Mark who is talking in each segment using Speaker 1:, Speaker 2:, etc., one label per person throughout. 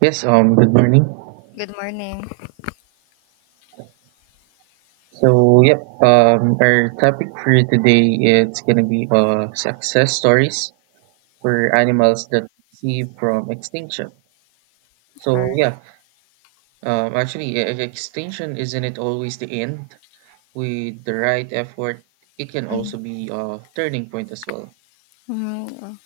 Speaker 1: Yes, Good morning.
Speaker 2: Good morning.
Speaker 1: So, yep, our topic for today it's gonna be success stories for animals that see from extinction.
Speaker 2: All
Speaker 1: So,
Speaker 2: right.
Speaker 1: yeah, actually, extinction isn't it always the end? With the right effort, it can also
Speaker 2: Mhm.
Speaker 1: be a turning point as well.
Speaker 2: Mhm.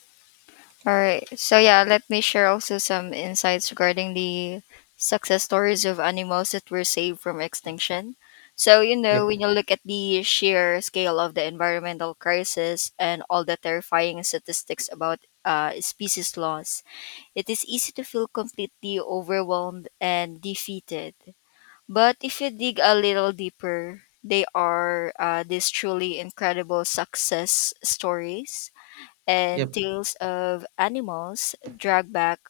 Speaker 2: All right. So yeah, let me share also some insights regarding the success stories of animals that were saved from extinction. So you know,
Speaker 1: Yep,
Speaker 2: when you look at the sheer scale of the environmental crisis and all the terrifying statistics about species loss, it is easy to feel completely overwhelmed and defeated. But if you dig a little deeper, they are these truly incredible success stories
Speaker 1: yep,
Speaker 2: and tales of animals dragged back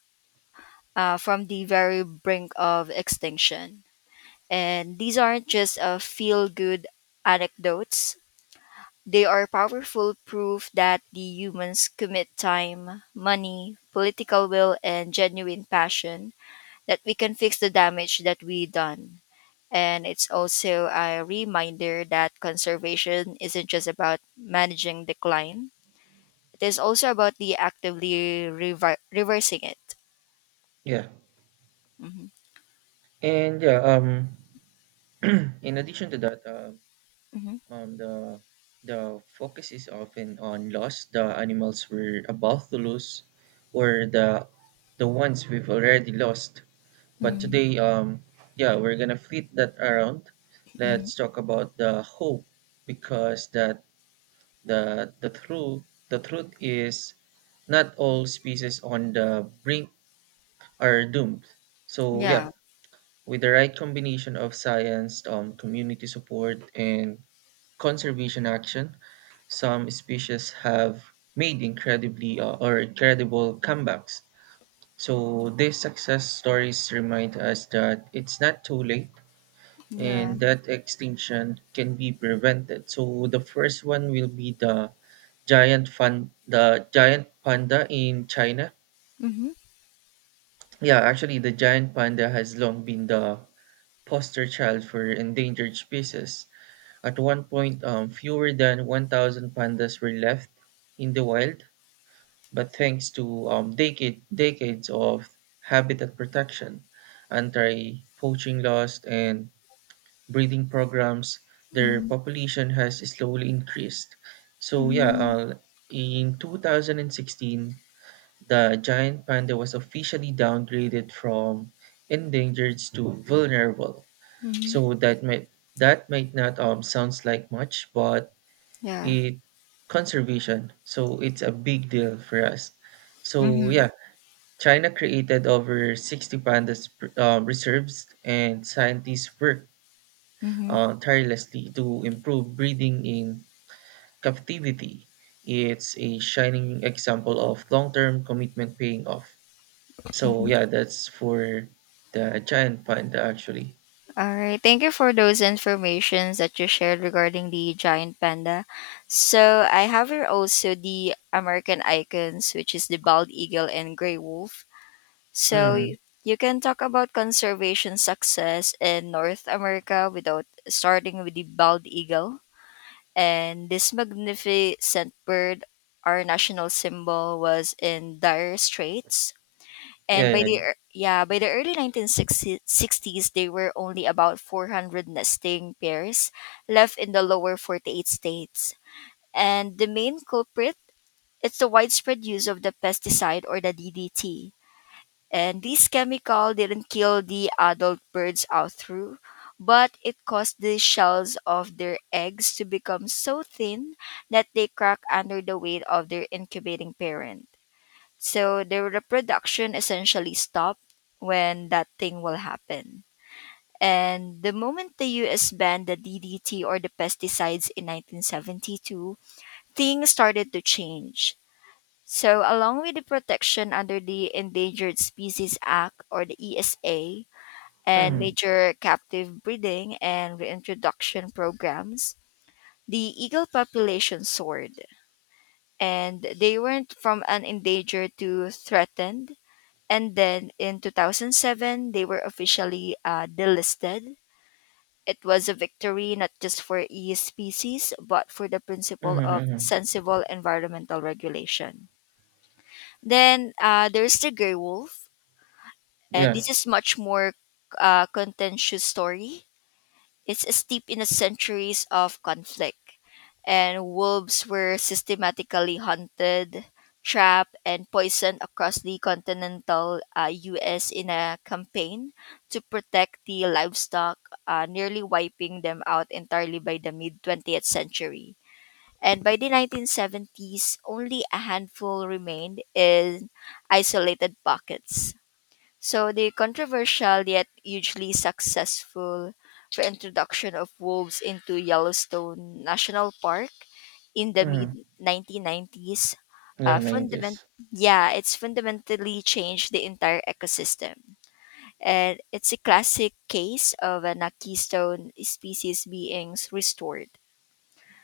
Speaker 2: from the very brink of extinction. And these aren't just feel good anecdotes, they are powerful proof that the humans commit time, money, political will, and genuine passion that we can fix the damage that we done. And it's also a reminder that conservation isn't just about managing decline. It is also about the actively reversing it.
Speaker 1: yeah,
Speaker 2: Hmm.
Speaker 1: and yeah, in addition to that,
Speaker 2: Hmm.
Speaker 1: Um, the the focus is often on loss. The animals we're about to lose, or the ones we've already lost. But
Speaker 2: Mm.
Speaker 1: today, yeah, we're gonna flip that around.
Speaker 2: Mm.
Speaker 1: Let's talk about the hope because that the the truth the truth is not all species on the brink are doomed. So yeah,
Speaker 2: Yeah.
Speaker 1: with the right combination of science, community support, and conservation action, some species have made incredibly or incredible comebacks. So these success stories remind us that it's not too late
Speaker 2: Yeah.
Speaker 1: and that extinction can be prevented. So the first one will be the giant fun the giant panda in China.
Speaker 2: Mm-hmm.
Speaker 1: Yeah, actually the giant panda has long been the poster child for endangered species. At one point, fewer than 1,000 pandas were left in the wild, but thanks to decades of habitat protection, anti poaching laws, and breeding programs, their
Speaker 2: Mm-hmm.
Speaker 1: population has slowly increased. So, yeah,
Speaker 2: Mm-hmm.
Speaker 1: in 2016, the giant panda was officially downgraded from endangered to vulnerable.
Speaker 2: Mm-hmm.
Speaker 1: So, that might not sounds like much, but
Speaker 2: Yeah.
Speaker 1: it conservation. So it's a big deal for us. So
Speaker 2: Mm-hmm.
Speaker 1: yeah, China created over 60 pandas reserves, and scientists worked
Speaker 2: Mm-hmm.
Speaker 1: tirelessly to improve breeding in captivity. It's a shining example of long-term commitment paying off. So
Speaker 2: Mm-hmm.
Speaker 1: yeah, that's for the giant panda actually.
Speaker 2: All right. Thank you for those informations that you shared regarding the giant panda. So I have here also the American icons, which is the bald eagle and gray wolf. So
Speaker 1: Mm,
Speaker 2: you can talk about conservation success in North America without starting with the bald eagle. And this magnificent bird, our national symbol, was in dire straits and
Speaker 1: yeah, yeah.
Speaker 2: by the early 1960s, there were only about 400 nesting pairs left in the lower 48 states. And the main culprit, it's the widespread use of the pesticide or the DDT. And this chemical didn't kill the adult birds out through, but it caused the shells of their eggs to become so thin that they crack under the weight of their incubating parent. So their reproduction essentially stopped when that thing will happen. And the moment the US banned the DDT or the pesticides in 1972, things started to change. So, along with the protection under the Endangered Species Act or the ESA and
Speaker 1: Mm,
Speaker 2: major captive breeding and reintroduction programs, the eagle population soared and they went from an endangered to threatened. And then in 2007, they were officially delisted. It was a victory not just for E species, but for the
Speaker 1: mm,
Speaker 2: principle of
Speaker 1: mm,
Speaker 2: sensible environmental regulation. Then there's the Grey Wolf.
Speaker 1: yeah.
Speaker 2: This is much more contentious story. It's steeped in a centuries of conflict. And wolves were systematically hunted, trapped, and poisoned across the continental US in a campaign to protect the livestock, nearly wiping them out entirely by the mid 20th century. And by the 1970s, only a handful remained in isolated pockets. So the controversial yet hugely successful reintroduction of wolves into Yellowstone National Park in the
Speaker 1: Mm,
Speaker 2: mid 1990s
Speaker 1: yeah,
Speaker 2: fundament
Speaker 1: 90s.
Speaker 2: yeah it's fundamentally changed the entire ecosystem. And it's a classic case of an a keystone species being restored.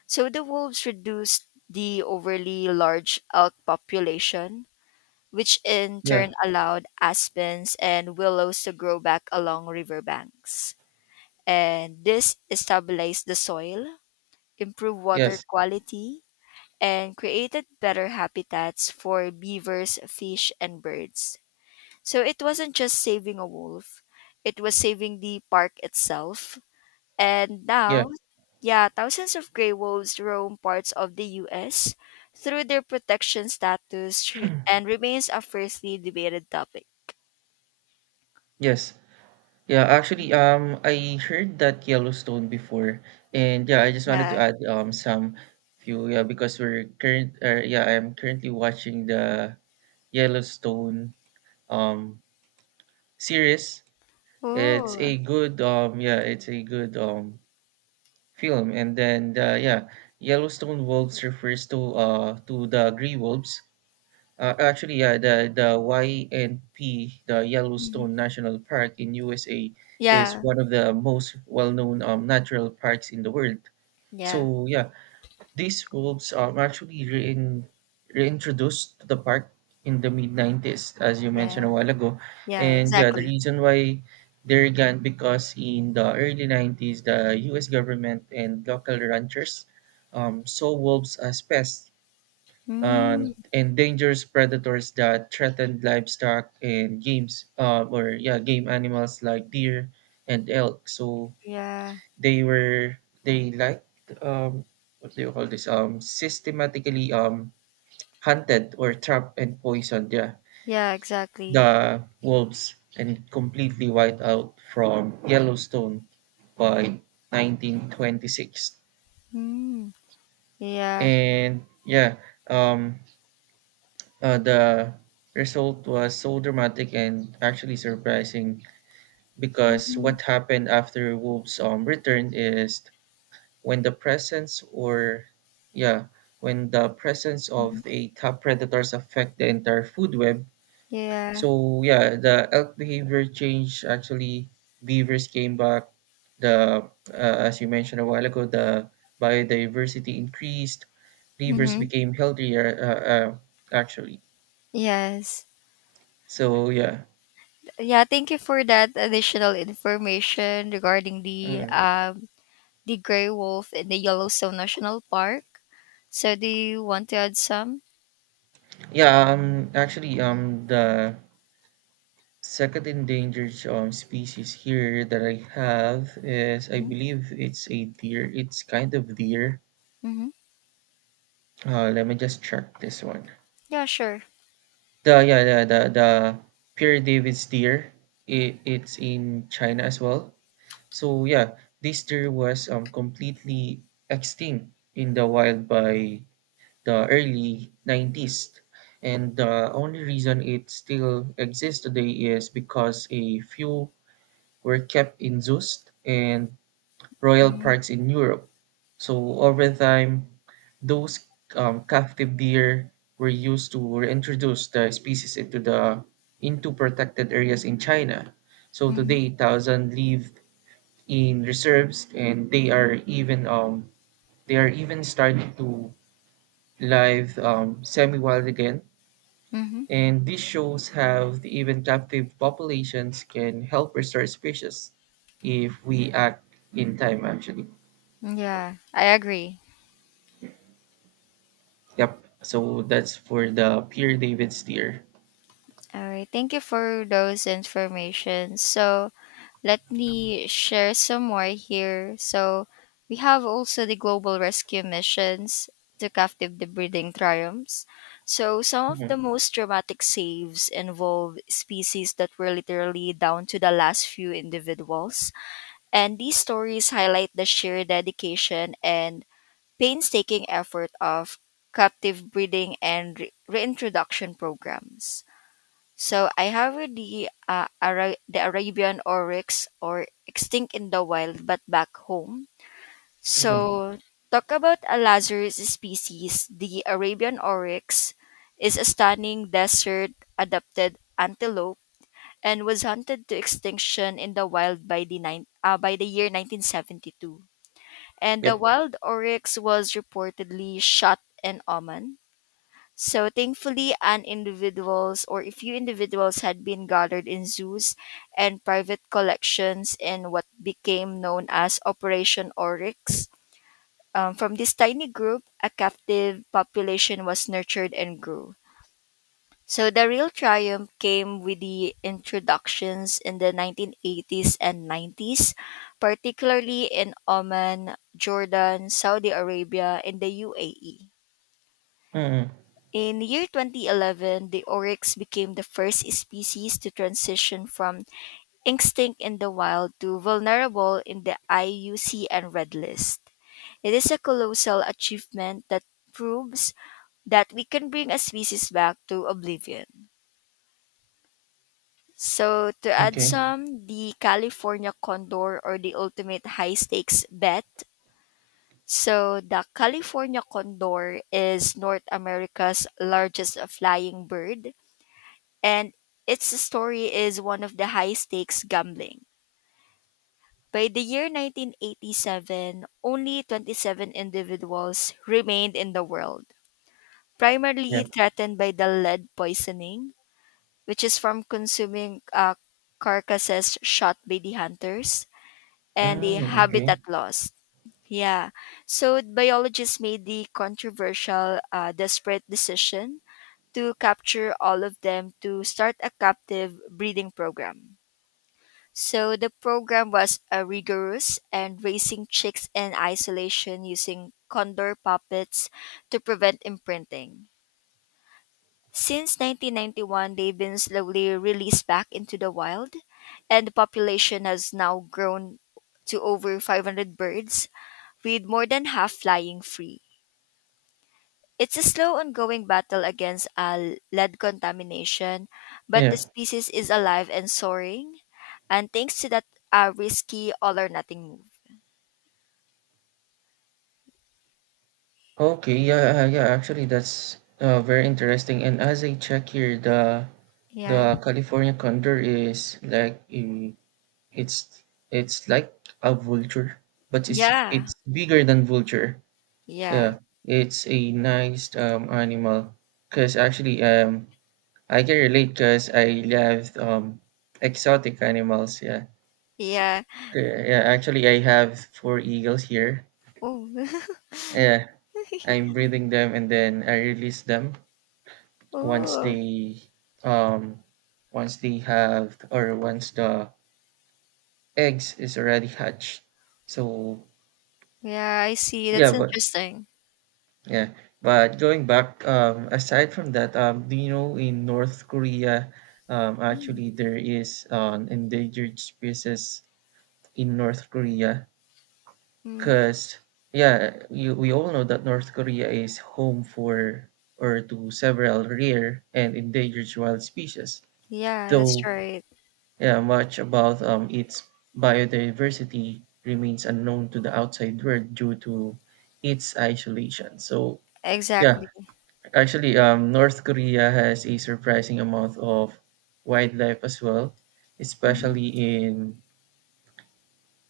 Speaker 2: So the wolves reduced the overly large elk population, which in turn
Speaker 1: Yeah,
Speaker 2: allowed aspens and willows to grow back along riverbanks. And this stabilized the soil, improved water
Speaker 1: yes,
Speaker 2: quality, and created better habitats for beavers, fish, and birds. So it wasn't just saving a wolf, it was saving the park itself. And
Speaker 1: yeah.
Speaker 2: now, yeah, thousands of gray wolves roam parts of the US through their protection status and remains a fiercely debated topic.
Speaker 1: Yes. Yeah, actually, I heard that Yellowstone before, and yeah, I just wanted
Speaker 2: Yeah.
Speaker 1: to add some few yeah because we're current yeah, I'm currently watching the Yellowstone um series.
Speaker 2: Oh.
Speaker 1: It's a good film, and then yeah Yellowstone wolves refers to the gray wolves. Actually, yeah, the YNP, the
Speaker 2: Mhm.
Speaker 1: Yellowstone National Park in USA, is
Speaker 2: Yeah.
Speaker 1: one of the most well-known natural parks in the world.
Speaker 2: Yeah.
Speaker 1: So yeah, these wolves actually reintroduced to the park in the mid-90s, as you mentioned
Speaker 2: Yeah.
Speaker 1: a while ago.
Speaker 2: Yeah,
Speaker 1: And yeah, the
Speaker 2: exactly.
Speaker 1: reason why they're gone because in the early 90s, the U.S. government and local ranchers saw wolves as pests,
Speaker 2: Mm,
Speaker 1: and endangers predators that threaten livestock and games or yeah game animals like deer and elk. So
Speaker 2: yeah.
Speaker 1: they were they like um what do you call this systematically hunted or trapped and poisoned yeah
Speaker 2: Yeah, exactly.
Speaker 1: the wolves and completely wiped out from Yellowstone by 1926.
Speaker 2: Mm, yeah.
Speaker 1: And yeah, um the result was so dramatic and actually surprising because
Speaker 2: Mm-hmm.
Speaker 1: what happened after Wolves' return is when the presence or yeah when the presence of the top predators affect the entire food web. So
Speaker 2: Yeah.
Speaker 1: yeah, the elk behavior changed. Actually, beavers came back. The As you mentioned a while ago, the biodiversity increased. Beavers
Speaker 2: Mm-hmm.
Speaker 1: became healthier. Actually,
Speaker 2: Yes.
Speaker 1: so yeah.
Speaker 2: Yeah, thank you for that additional information regarding
Speaker 1: Mm.
Speaker 2: the gray wolf in the Yellowstone National Park. So do you want to add some?
Speaker 1: Yeah, actually, the second endangered species here that I have is, I
Speaker 2: Mm-hmm.
Speaker 1: believe it's a deer. It's kind of deer.
Speaker 2: Mm-hmm.
Speaker 1: Let me just check this one.
Speaker 2: Yeah, sure.
Speaker 1: The yeah, the Pierre David's deer. It's in China as well. So yeah, this deer was completely extinct in the wild by the early 90s. And the only reason it still exists today is because a few were kept in zoos and royal
Speaker 2: Mm-hmm.
Speaker 1: parks in Europe. So over time, those captive deer were used to reintroduce the species into protected areas in China. So today, thousands live in reserves, and they are even starting to live semi-wild again.
Speaker 2: Mm-hmm.
Speaker 1: And this shows how the even captive populations can help restore species if we act in time, actually.
Speaker 2: Yeah, I agree.
Speaker 1: Yep. So that's for the Pierre David Steer.
Speaker 2: All right. Thank you for those information. So let me share some more here. So we have also the global rescue missions to captive the breeding triumphs. So some of the
Speaker 1: Mhm,
Speaker 2: most dramatic saves involve species that were literally down to the last few individuals. And these stories highlight the sheer dedication and painstaking effort of captive breeding and reintroduction programs. So I have the the Arabian oryx or extinct in the wild but back home.
Speaker 1: mhm.
Speaker 2: So talk about a Lazarus species. The Arabian oryx is a stunning desert adapted antelope and was hunted to extinction in the wild by the year 1972. And the
Speaker 1: Yep.
Speaker 2: wild oryx was reportedly shot in Oman so thankfully, an individuals or a few individuals had been gathered in zoos and private collections in what became known as Operation Oryx. From this tiny group, a captive population was nurtured and grew. So the real triumph came with the introductions in the 1980s and 90s, particularly in Oman, Jordan, Saudi Arabia, and the UAE.
Speaker 1: Mm,
Speaker 2: In the year 2011, the oryx became the first species to transition from extinct in the wild to vulnerable in the IUCN Red List. It is a colossal achievement that proves that we can bring a species back to oblivion. So, to add
Speaker 1: okay.
Speaker 2: some, the California condor or the ultimate high stakes bet. So, the California condor is North America's largest flying bird and its story is one of the high stakes gambling. By the year 1987, only 27 individuals remained in the world,
Speaker 1: Yeah.
Speaker 2: primarily threatened by the lead poisoning, which is from consuming carcasses shot by the hunters, and the
Speaker 1: Mm, okay.
Speaker 2: habitat loss. Yeah, so biologists made the controversial, desperate decision to capture all of them to start a captive breeding program. So the program was rigorous and raising chicks in isolation using condor puppets to prevent imprinting. Since 1991, they've been slowly released back into the wild, and the population has now grown to over 500 birds, with more than half flying free. It's a slow ongoing battle against lead contamination, but
Speaker 1: Yeah.
Speaker 2: the species is alive and soaring, and thanks to that risky all or nothing move.
Speaker 1: Okay. Yeah. Yeah. Actually, that's very interesting. And as I check here, the
Speaker 2: Yeah.
Speaker 1: the California condor is it's like a vulture, but it's
Speaker 2: Yeah.
Speaker 1: it's bigger than vulture.
Speaker 2: Yeah.
Speaker 1: Yeah, it's a nice animal because actually I can relate because I love exotic animals. Yeah,
Speaker 2: Yeah.
Speaker 1: yeah, yeah, actually, I have four eagles here.
Speaker 2: Oh.
Speaker 1: Yeah, I'm breeding them and then I release them once
Speaker 2: Oh.
Speaker 1: they um once the eggs is already hatched. So
Speaker 2: Yeah, I see.
Speaker 1: yeah,
Speaker 2: That's
Speaker 1: but
Speaker 2: interesting.
Speaker 1: Yeah, going back, aside from that, do you know in North Korea,
Speaker 2: Mm.
Speaker 1: actually there is an endangered species in North Korea?
Speaker 2: Mm.
Speaker 1: Because yeah, we all know that North Korea is home for or to several rare and endangered wild species.
Speaker 2: Yeah, that's
Speaker 1: Though
Speaker 2: right.
Speaker 1: yeah, much about its biodiversity remains unknown to the outside world due to its isolation. So yeah,
Speaker 2: Exactly.
Speaker 1: actually, North Korea has a surprising amount of wildlife as well,
Speaker 2: Mm-hmm.
Speaker 1: especially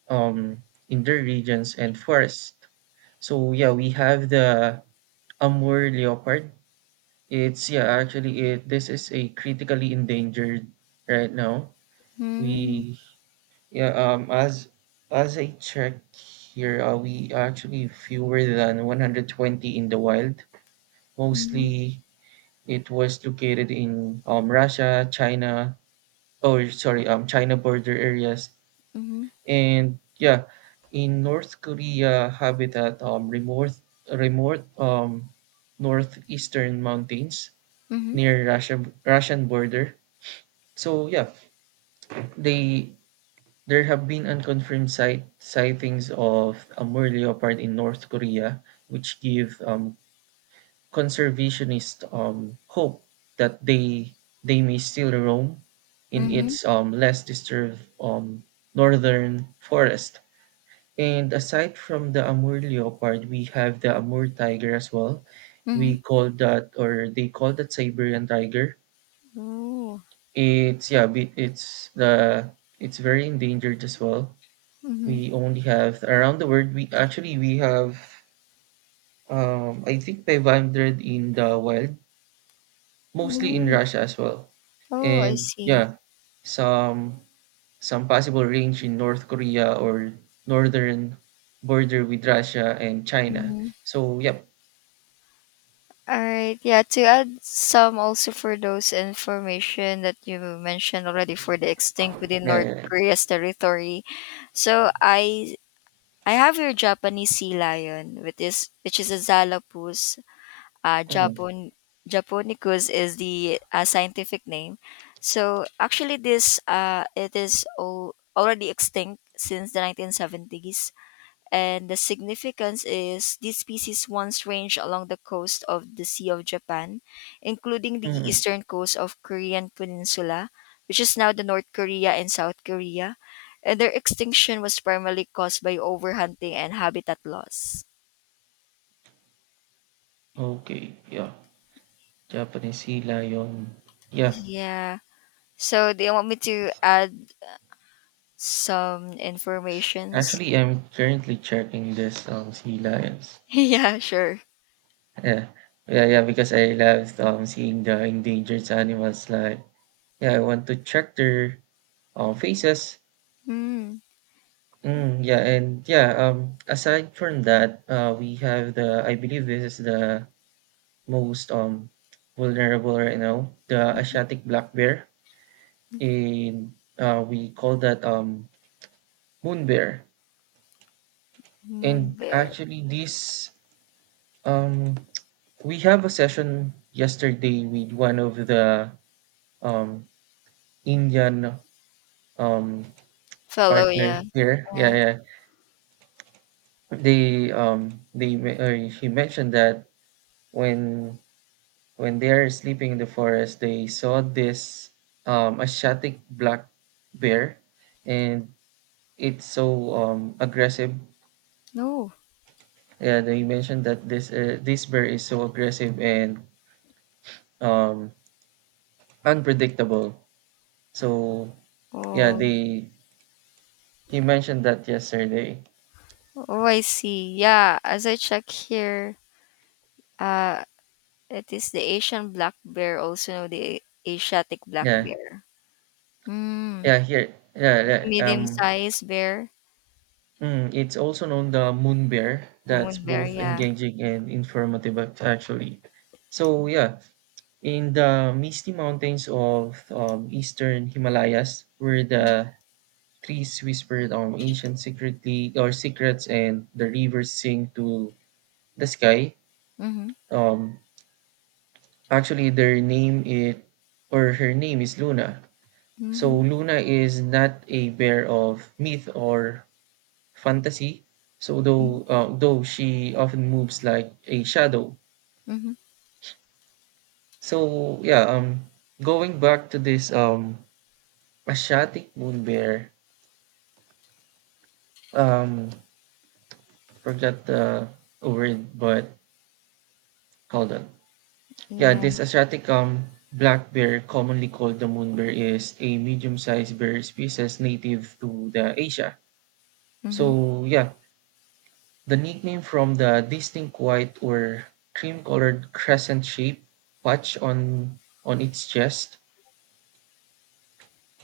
Speaker 1: um, in their regions and forests. So yeah, we have the Amur leopard. It's yeah, actually it this is a critically endangered right now.
Speaker 2: Mm-hmm.
Speaker 1: We yeah As I checked here, we actually fewer than 120 in the wild, mostly. It was located in Russia, China, oh sorry, China border areas,
Speaker 2: Mm-hmm.
Speaker 1: and yeah, in North Korea habitat remote northeastern mountains
Speaker 2: Mm-hmm.
Speaker 1: near Russian border. So yeah, they there have been unconfirmed sightings of a moor leopard in North Korea, which give conservationist hope that they may still roam in
Speaker 2: Mm-hmm.
Speaker 1: its less disturbed northern forest. And aside from the Amur leopard, we have the Amur tiger as well.
Speaker 2: Mm-hmm.
Speaker 1: We call that, or they call that Siberian tiger.
Speaker 2: Oh.
Speaker 1: It's yeah, it's very endangered as well.
Speaker 2: Mm-hmm.
Speaker 1: We only have around the world. We actually we have I think 500 in the wild, mostly in
Speaker 2: Mm.
Speaker 1: Russia as well.
Speaker 2: Oh, I
Speaker 1: And
Speaker 2: see.
Speaker 1: yeah, some some possible range in North Korea or northern border with Russia and China.
Speaker 2: Mm-hmm.
Speaker 1: So yep.
Speaker 2: All right. Yeah, to add some also for those information that you mentioned already for the extinct within North
Speaker 1: Yeah.
Speaker 2: Korea's territory. So I have your Japanese sea lion, which is a Zalapus. Uh,
Speaker 1: Mm,
Speaker 2: Japon Japonicus is the scientific name. So actually, this it is already extinct since the 1970s. And the significance is these species once ranged along the coast of the Sea of Japan, including the
Speaker 1: mm.
Speaker 2: eastern coast of Korean Peninsula, which is now the North Korea and South Korea, and their extinction was primarily caused by overhunting and habitat loss.
Speaker 1: Okay, yeah. Japanese sea lion. Yeah.
Speaker 2: Yeah. So do you want me to add some informations?
Speaker 1: Actually, I'm currently checking this sea lions.
Speaker 2: Yeah, sure.
Speaker 1: Yeah. Yeah, yeah, because I love seeing the endangered animals, like, yeah, I want to check their faces.
Speaker 2: Hmm.
Speaker 1: Mm, yeah, and yeah, aside from that, we have I believe this is the most vulnerable right now, the Asiatic black bear. In We call that moon bear.
Speaker 2: Moon
Speaker 1: And
Speaker 2: bear.
Speaker 1: actually, this um we have a session yesterday with one of the um Indian um
Speaker 2: Fellow,
Speaker 1: partners
Speaker 2: yeah.
Speaker 1: here. Yeah,
Speaker 2: Yeah.
Speaker 1: yeah. He mentioned that when when they are sleeping in the forest, they saw this Asiatic black bear, and it's so aggressive.
Speaker 2: No.
Speaker 1: Yeah, they mentioned that this bear is so aggressive and um, unpredictable. So yeah,
Speaker 2: Oh.
Speaker 1: they he mentioned that yesterday.
Speaker 2: Oh, I see. Yeah, as I check here, uh, it is the Asian black bear, also known the Asiatic black
Speaker 1: Yeah,
Speaker 2: bear. Hmm.
Speaker 1: yeah, here, yeah,
Speaker 2: It's a
Speaker 1: yeah.
Speaker 2: medium-sized bear,
Speaker 1: Mm, it's also known the moon bear. That's
Speaker 2: moon bear.
Speaker 1: both
Speaker 2: Yeah.
Speaker 1: engaging and informative, actually. So yeah, in the misty mountains of eastern Himalayas, where the trees whispered ancient secretly or secrets, and the rivers sing to the sky.
Speaker 2: Mm-hmm.
Speaker 1: Um, Actually, their name it or her name is Luna. So
Speaker 2: Mm-hmm.
Speaker 1: Luna is not a bear of myth or fantasy. So though she often moves like a shadow.
Speaker 2: Mm-hmm.
Speaker 1: So yeah, going back to this Asiatic moon bear, um, forgot the word, but hold on. Yeah,
Speaker 2: Yeah.
Speaker 1: this Asiatic black bear, commonly called the moon bear, is a medium-sized bear species native to the Asia.
Speaker 2: Mm-hmm.
Speaker 1: So yeah, the nickname from the distinct white or cream-colored crescent-shaped patch on its chest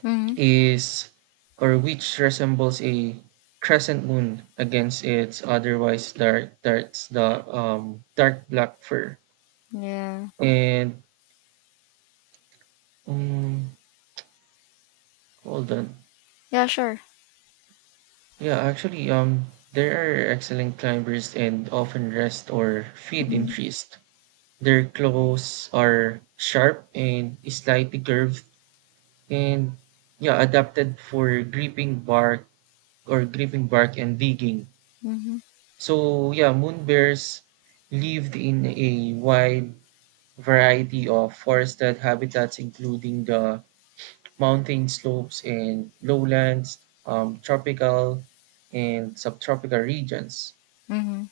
Speaker 2: Mm-hmm.
Speaker 1: is or which resembles a crescent moon against its otherwise dark darts the dark black fur.
Speaker 2: Yeah.
Speaker 1: And um, hold on.
Speaker 2: Yeah. Sure.
Speaker 1: Yeah, actually there are excellent climbers and often rest or feed in
Speaker 2: Mm-hmm.
Speaker 1: trees. Their claws are sharp and slightly curved and yeah adapted for gripping bark and digging.
Speaker 2: Mm-hmm.
Speaker 1: So yeah, moon bears lived in a wide variety of forested habitats including the mountain slopes and lowlands, tropical and subtropical regions.
Speaker 2: Mm-hmm.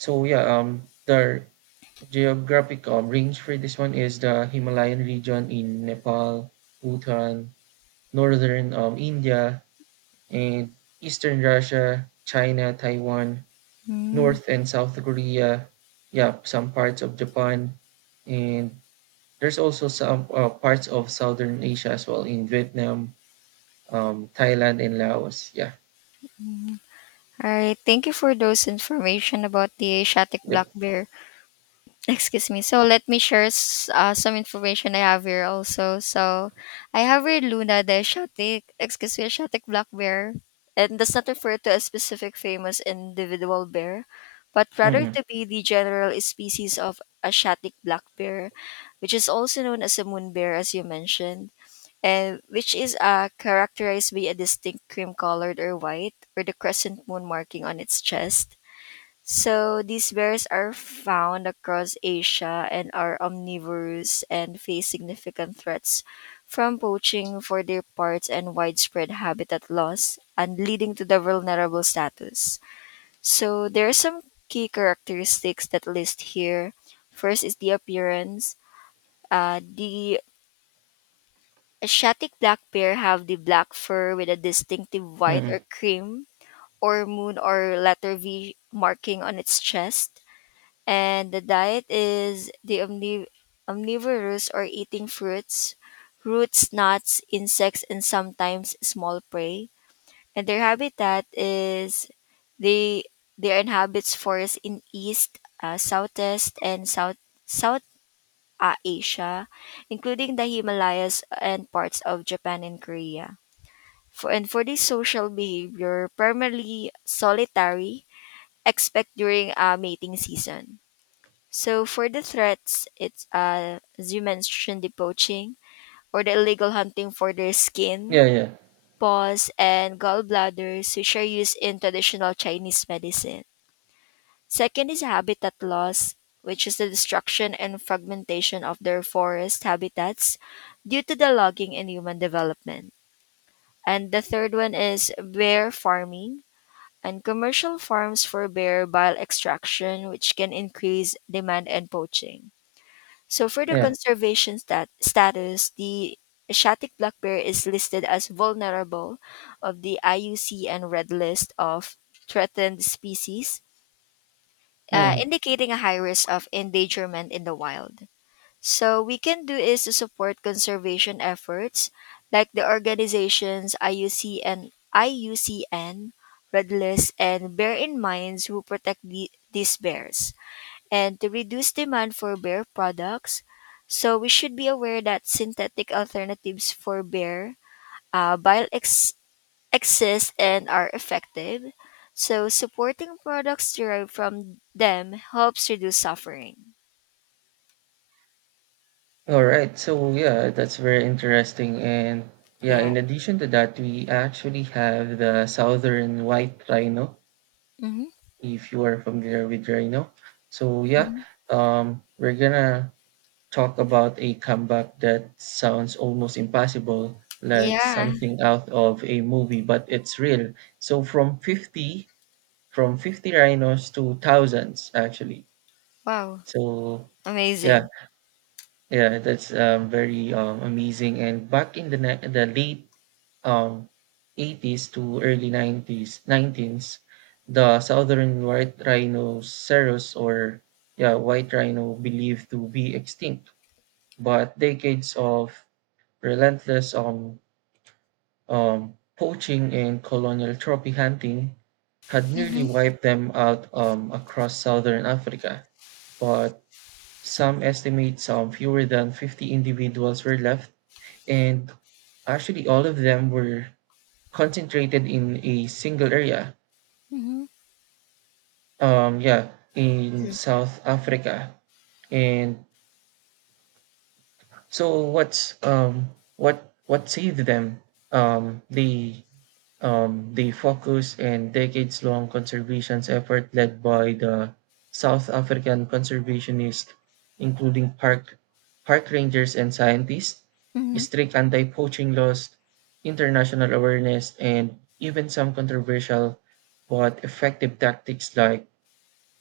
Speaker 1: So yeah, the geographic range for this one is the Himalayan region in Nepal, Bhutan, northern India, and Eastern Russia, China, Taiwan,
Speaker 2: Mm-hmm.
Speaker 1: North and South Korea, yeah, some parts of Japan, and there's also some parts of Southern Asia as well in Vietnam, Thailand, and Laos. Yeah.
Speaker 2: Mm-hmm. All right. Thank you for those information about the Asiatic black
Speaker 1: Yep.
Speaker 2: bear. Excuse me, so let me share some information I have here also. So I have here Luna the exotic, excuse me, exotic black bear and does not refer to a specific famous individual bear but rather
Speaker 1: Mm-mm.
Speaker 2: to be the general species of asiatic black bear, which is also known as a moon bear, as you mentioned, and which is characterized by a distinct cream colored or white or the crescent moon marking on its chest. So these bears are found across Asia and are omnivorous and face significant threats from poaching for their parts and widespread habitat loss and leading to the vulnerable status. So there are some key characteristics that list here. First is the appearance. The Asiatic black bear have the black fur with a distinctive white
Speaker 1: Mm-mm.
Speaker 2: or cream or moon or letter V marking on its chest, and the diet is the omnivorous or eating fruits, roots, nuts, insects, and sometimes small prey. And their habitat is they they inhabits forests in East, Southeast, and South Asia, including the Himalayas and parts of Japan and Korea. For this social behavior, primarily solitary, except during mating season. So for the threats, it's as you mentioned, the poaching or the illegal hunting for their skin,
Speaker 1: Yeah. Yeah.
Speaker 2: paws, and gallbladders, which are used in traditional Chinese medicine. Second is habitat loss, which is the destruction and fragmentation of their forest habitats due to the logging and human development. And the third one is bear farming and commercial farms for bear bile extraction, which can increase demand and poaching. So for the
Speaker 1: Yeah.
Speaker 2: conservation status, the Asiatic black bear is listed as vulnerable of the IUCN Red List of Threatened Species,
Speaker 1: Mm-mm.
Speaker 2: indicating a high risk of endangerment in the wild. So we can do is to support conservation efforts like the organizations IUCN, IUCN Red List, and Bear in Minds who protect these bears and to reduce demand for bear products. So we should be aware that synthetic alternatives for bear bile exist and are effective. So supporting products derived from them helps reduce suffering.
Speaker 1: All right. So yeah, that's very interesting. And yeah,
Speaker 2: Yeah.
Speaker 1: in addition to that, we actually have the Southern White Rhino,
Speaker 2: Mm-hmm.
Speaker 1: if you are familiar with Rhino. So yeah,
Speaker 2: Hmm.
Speaker 1: we're gonna talk about a comeback that sounds almost impossible, like
Speaker 2: Yeah.
Speaker 1: something out of a movie, but it's real. So from 50 rhinos to thousands actually.
Speaker 2: Wow.
Speaker 1: So yeah,
Speaker 2: Amazing.
Speaker 1: yeah, that's very amazing. And back in the late um, 80s to early 90s 19s the southern white rhinoceros or yeah white rhino believed to be extinct, but decades of relentless poaching and colonial trophy hunting had nearly
Speaker 2: Mm-hmm.
Speaker 1: wiped them out across southern Africa. But some estimate some fewer than 50 individuals were left, and actually all of them were concentrated in a single area.
Speaker 2: Mm-hmm.
Speaker 1: Yeah, in South Africa. And so what saved them? Um, the the focus and decades-long conservation effort led by the South African conservationists, including park rangers and scientists,
Speaker 2: Mm-hmm.
Speaker 1: strict anti-poaching laws, international awareness, and even some controversial but effective tactics like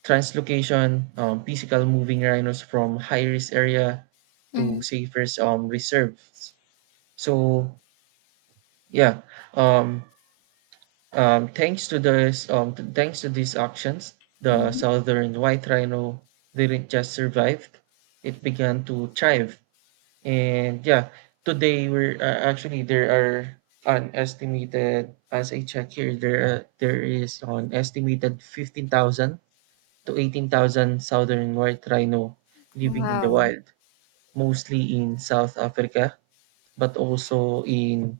Speaker 1: translocation, physical moving rhinos from high risk area
Speaker 2: Mm-hmm.
Speaker 1: to safer reserves. So yeah, um, thanks to these actions, the
Speaker 2: Hmm.
Speaker 1: southern white rhino didn't just survive; it began to thrive. And yeah, today we're actually there are an estimated, as I check here, there is an estimated 15,000 to 18,000 southern white rhino living in the
Speaker 2: Wow.
Speaker 1: wild, mostly in South Africa, but also in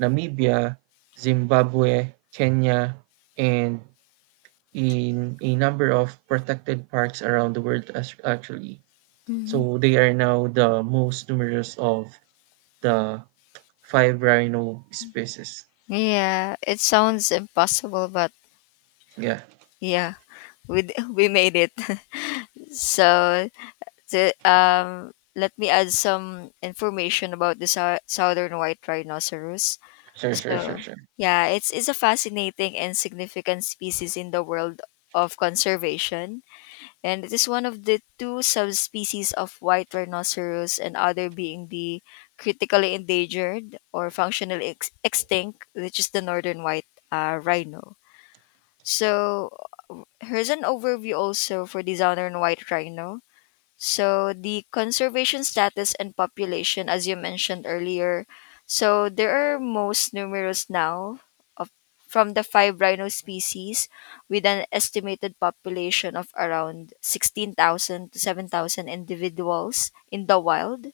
Speaker 1: Namibia, Zimbabwe, Kenya, and in a number of protected parks around the world actually.
Speaker 2: Hmm.
Speaker 1: So they are now the most numerous of the five rhino species.
Speaker 2: Yeah, it sounds impossible, but
Speaker 1: Yeah,
Speaker 2: yeah, we made it. So let me add some information about the southern white rhinoceros.
Speaker 1: sure, sure, sure,
Speaker 2: So,
Speaker 1: sure.
Speaker 2: yeah, it's a fascinating and significant species in the world of conservation. And it is one of the two subspecies of white rhinoceros and other being the critically endangered or functionally extinct, which is the northern white rhino. So, here's an overview also for the southern white rhino. So the conservation status and population, as you mentioned earlier, so there are most numerous now of, from the five rhino species with an estimated population of around 16,000 to 7,000 individuals in the wild.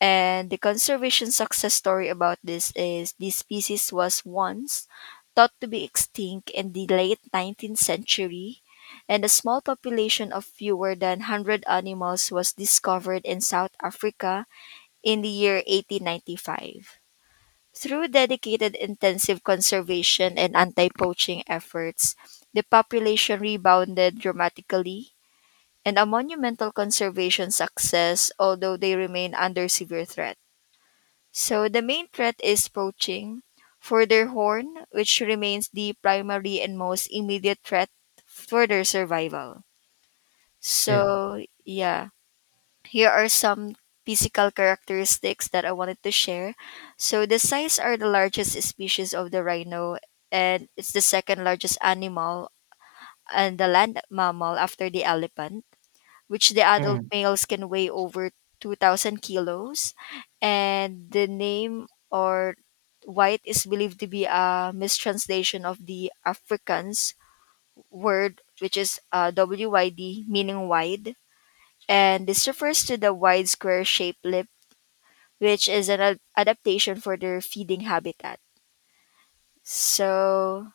Speaker 2: And the conservation success story about this is this species was once thought to be extinct in the late 19th century, and a small population of fewer than 100 animals was discovered in South Africa in the year 1895. Through dedicated intensive conservation and anti poaching efforts, the population rebounded dramatically and a monumental conservation success, although they remain under severe threat. So the main threat is poaching. Further horn, which remains the primary and most immediate threat for their survival.
Speaker 1: Yeah.
Speaker 2: So, yeah, here are some physical characteristics that I wanted to share. So, the size are the largest species of the rhino, and it's the second largest animal and the land mammal after the elephant which the adult
Speaker 1: Mm,
Speaker 2: males can weigh over 2,000 kilos. And the name or white is believed to be a mistranslation of the Afrikaans word, which is WYD, meaning wide. And this refers to the wide square shaped lip, which is an adaptation for their feeding habitat. So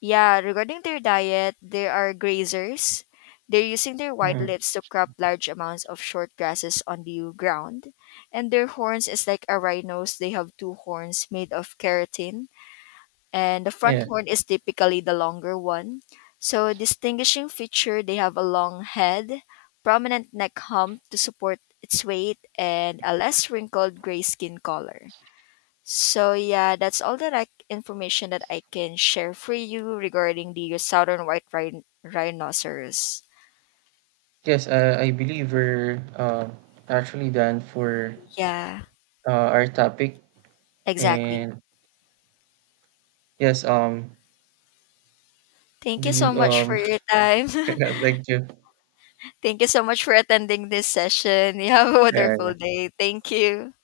Speaker 2: yeah, regarding their diet, they are grazers. They're using their white
Speaker 1: mm,
Speaker 2: lips to crop large amounts of short grasses on the ground. And their horns is like a rhino's. They have two horns made of keratin. And the
Speaker 1: yeah.
Speaker 2: front horn is typically the longer one. So distinguishing feature, they have a long head, prominent neck hump to support its weight, and a less wrinkled gray skin color. So yeah, that's all the like information that I can share for you regarding the southern white rhinoceros.
Speaker 1: Yes, I believe we're actually done for
Speaker 2: Yeah,
Speaker 1: our topic.
Speaker 2: exactly.
Speaker 1: And yes,
Speaker 2: Thank
Speaker 1: do
Speaker 2: you
Speaker 1: you
Speaker 2: so much for your time.
Speaker 1: thank you.
Speaker 2: Thank you so much for attending this session. You have a
Speaker 1: Yeah,
Speaker 2: wonderful day. Thank you.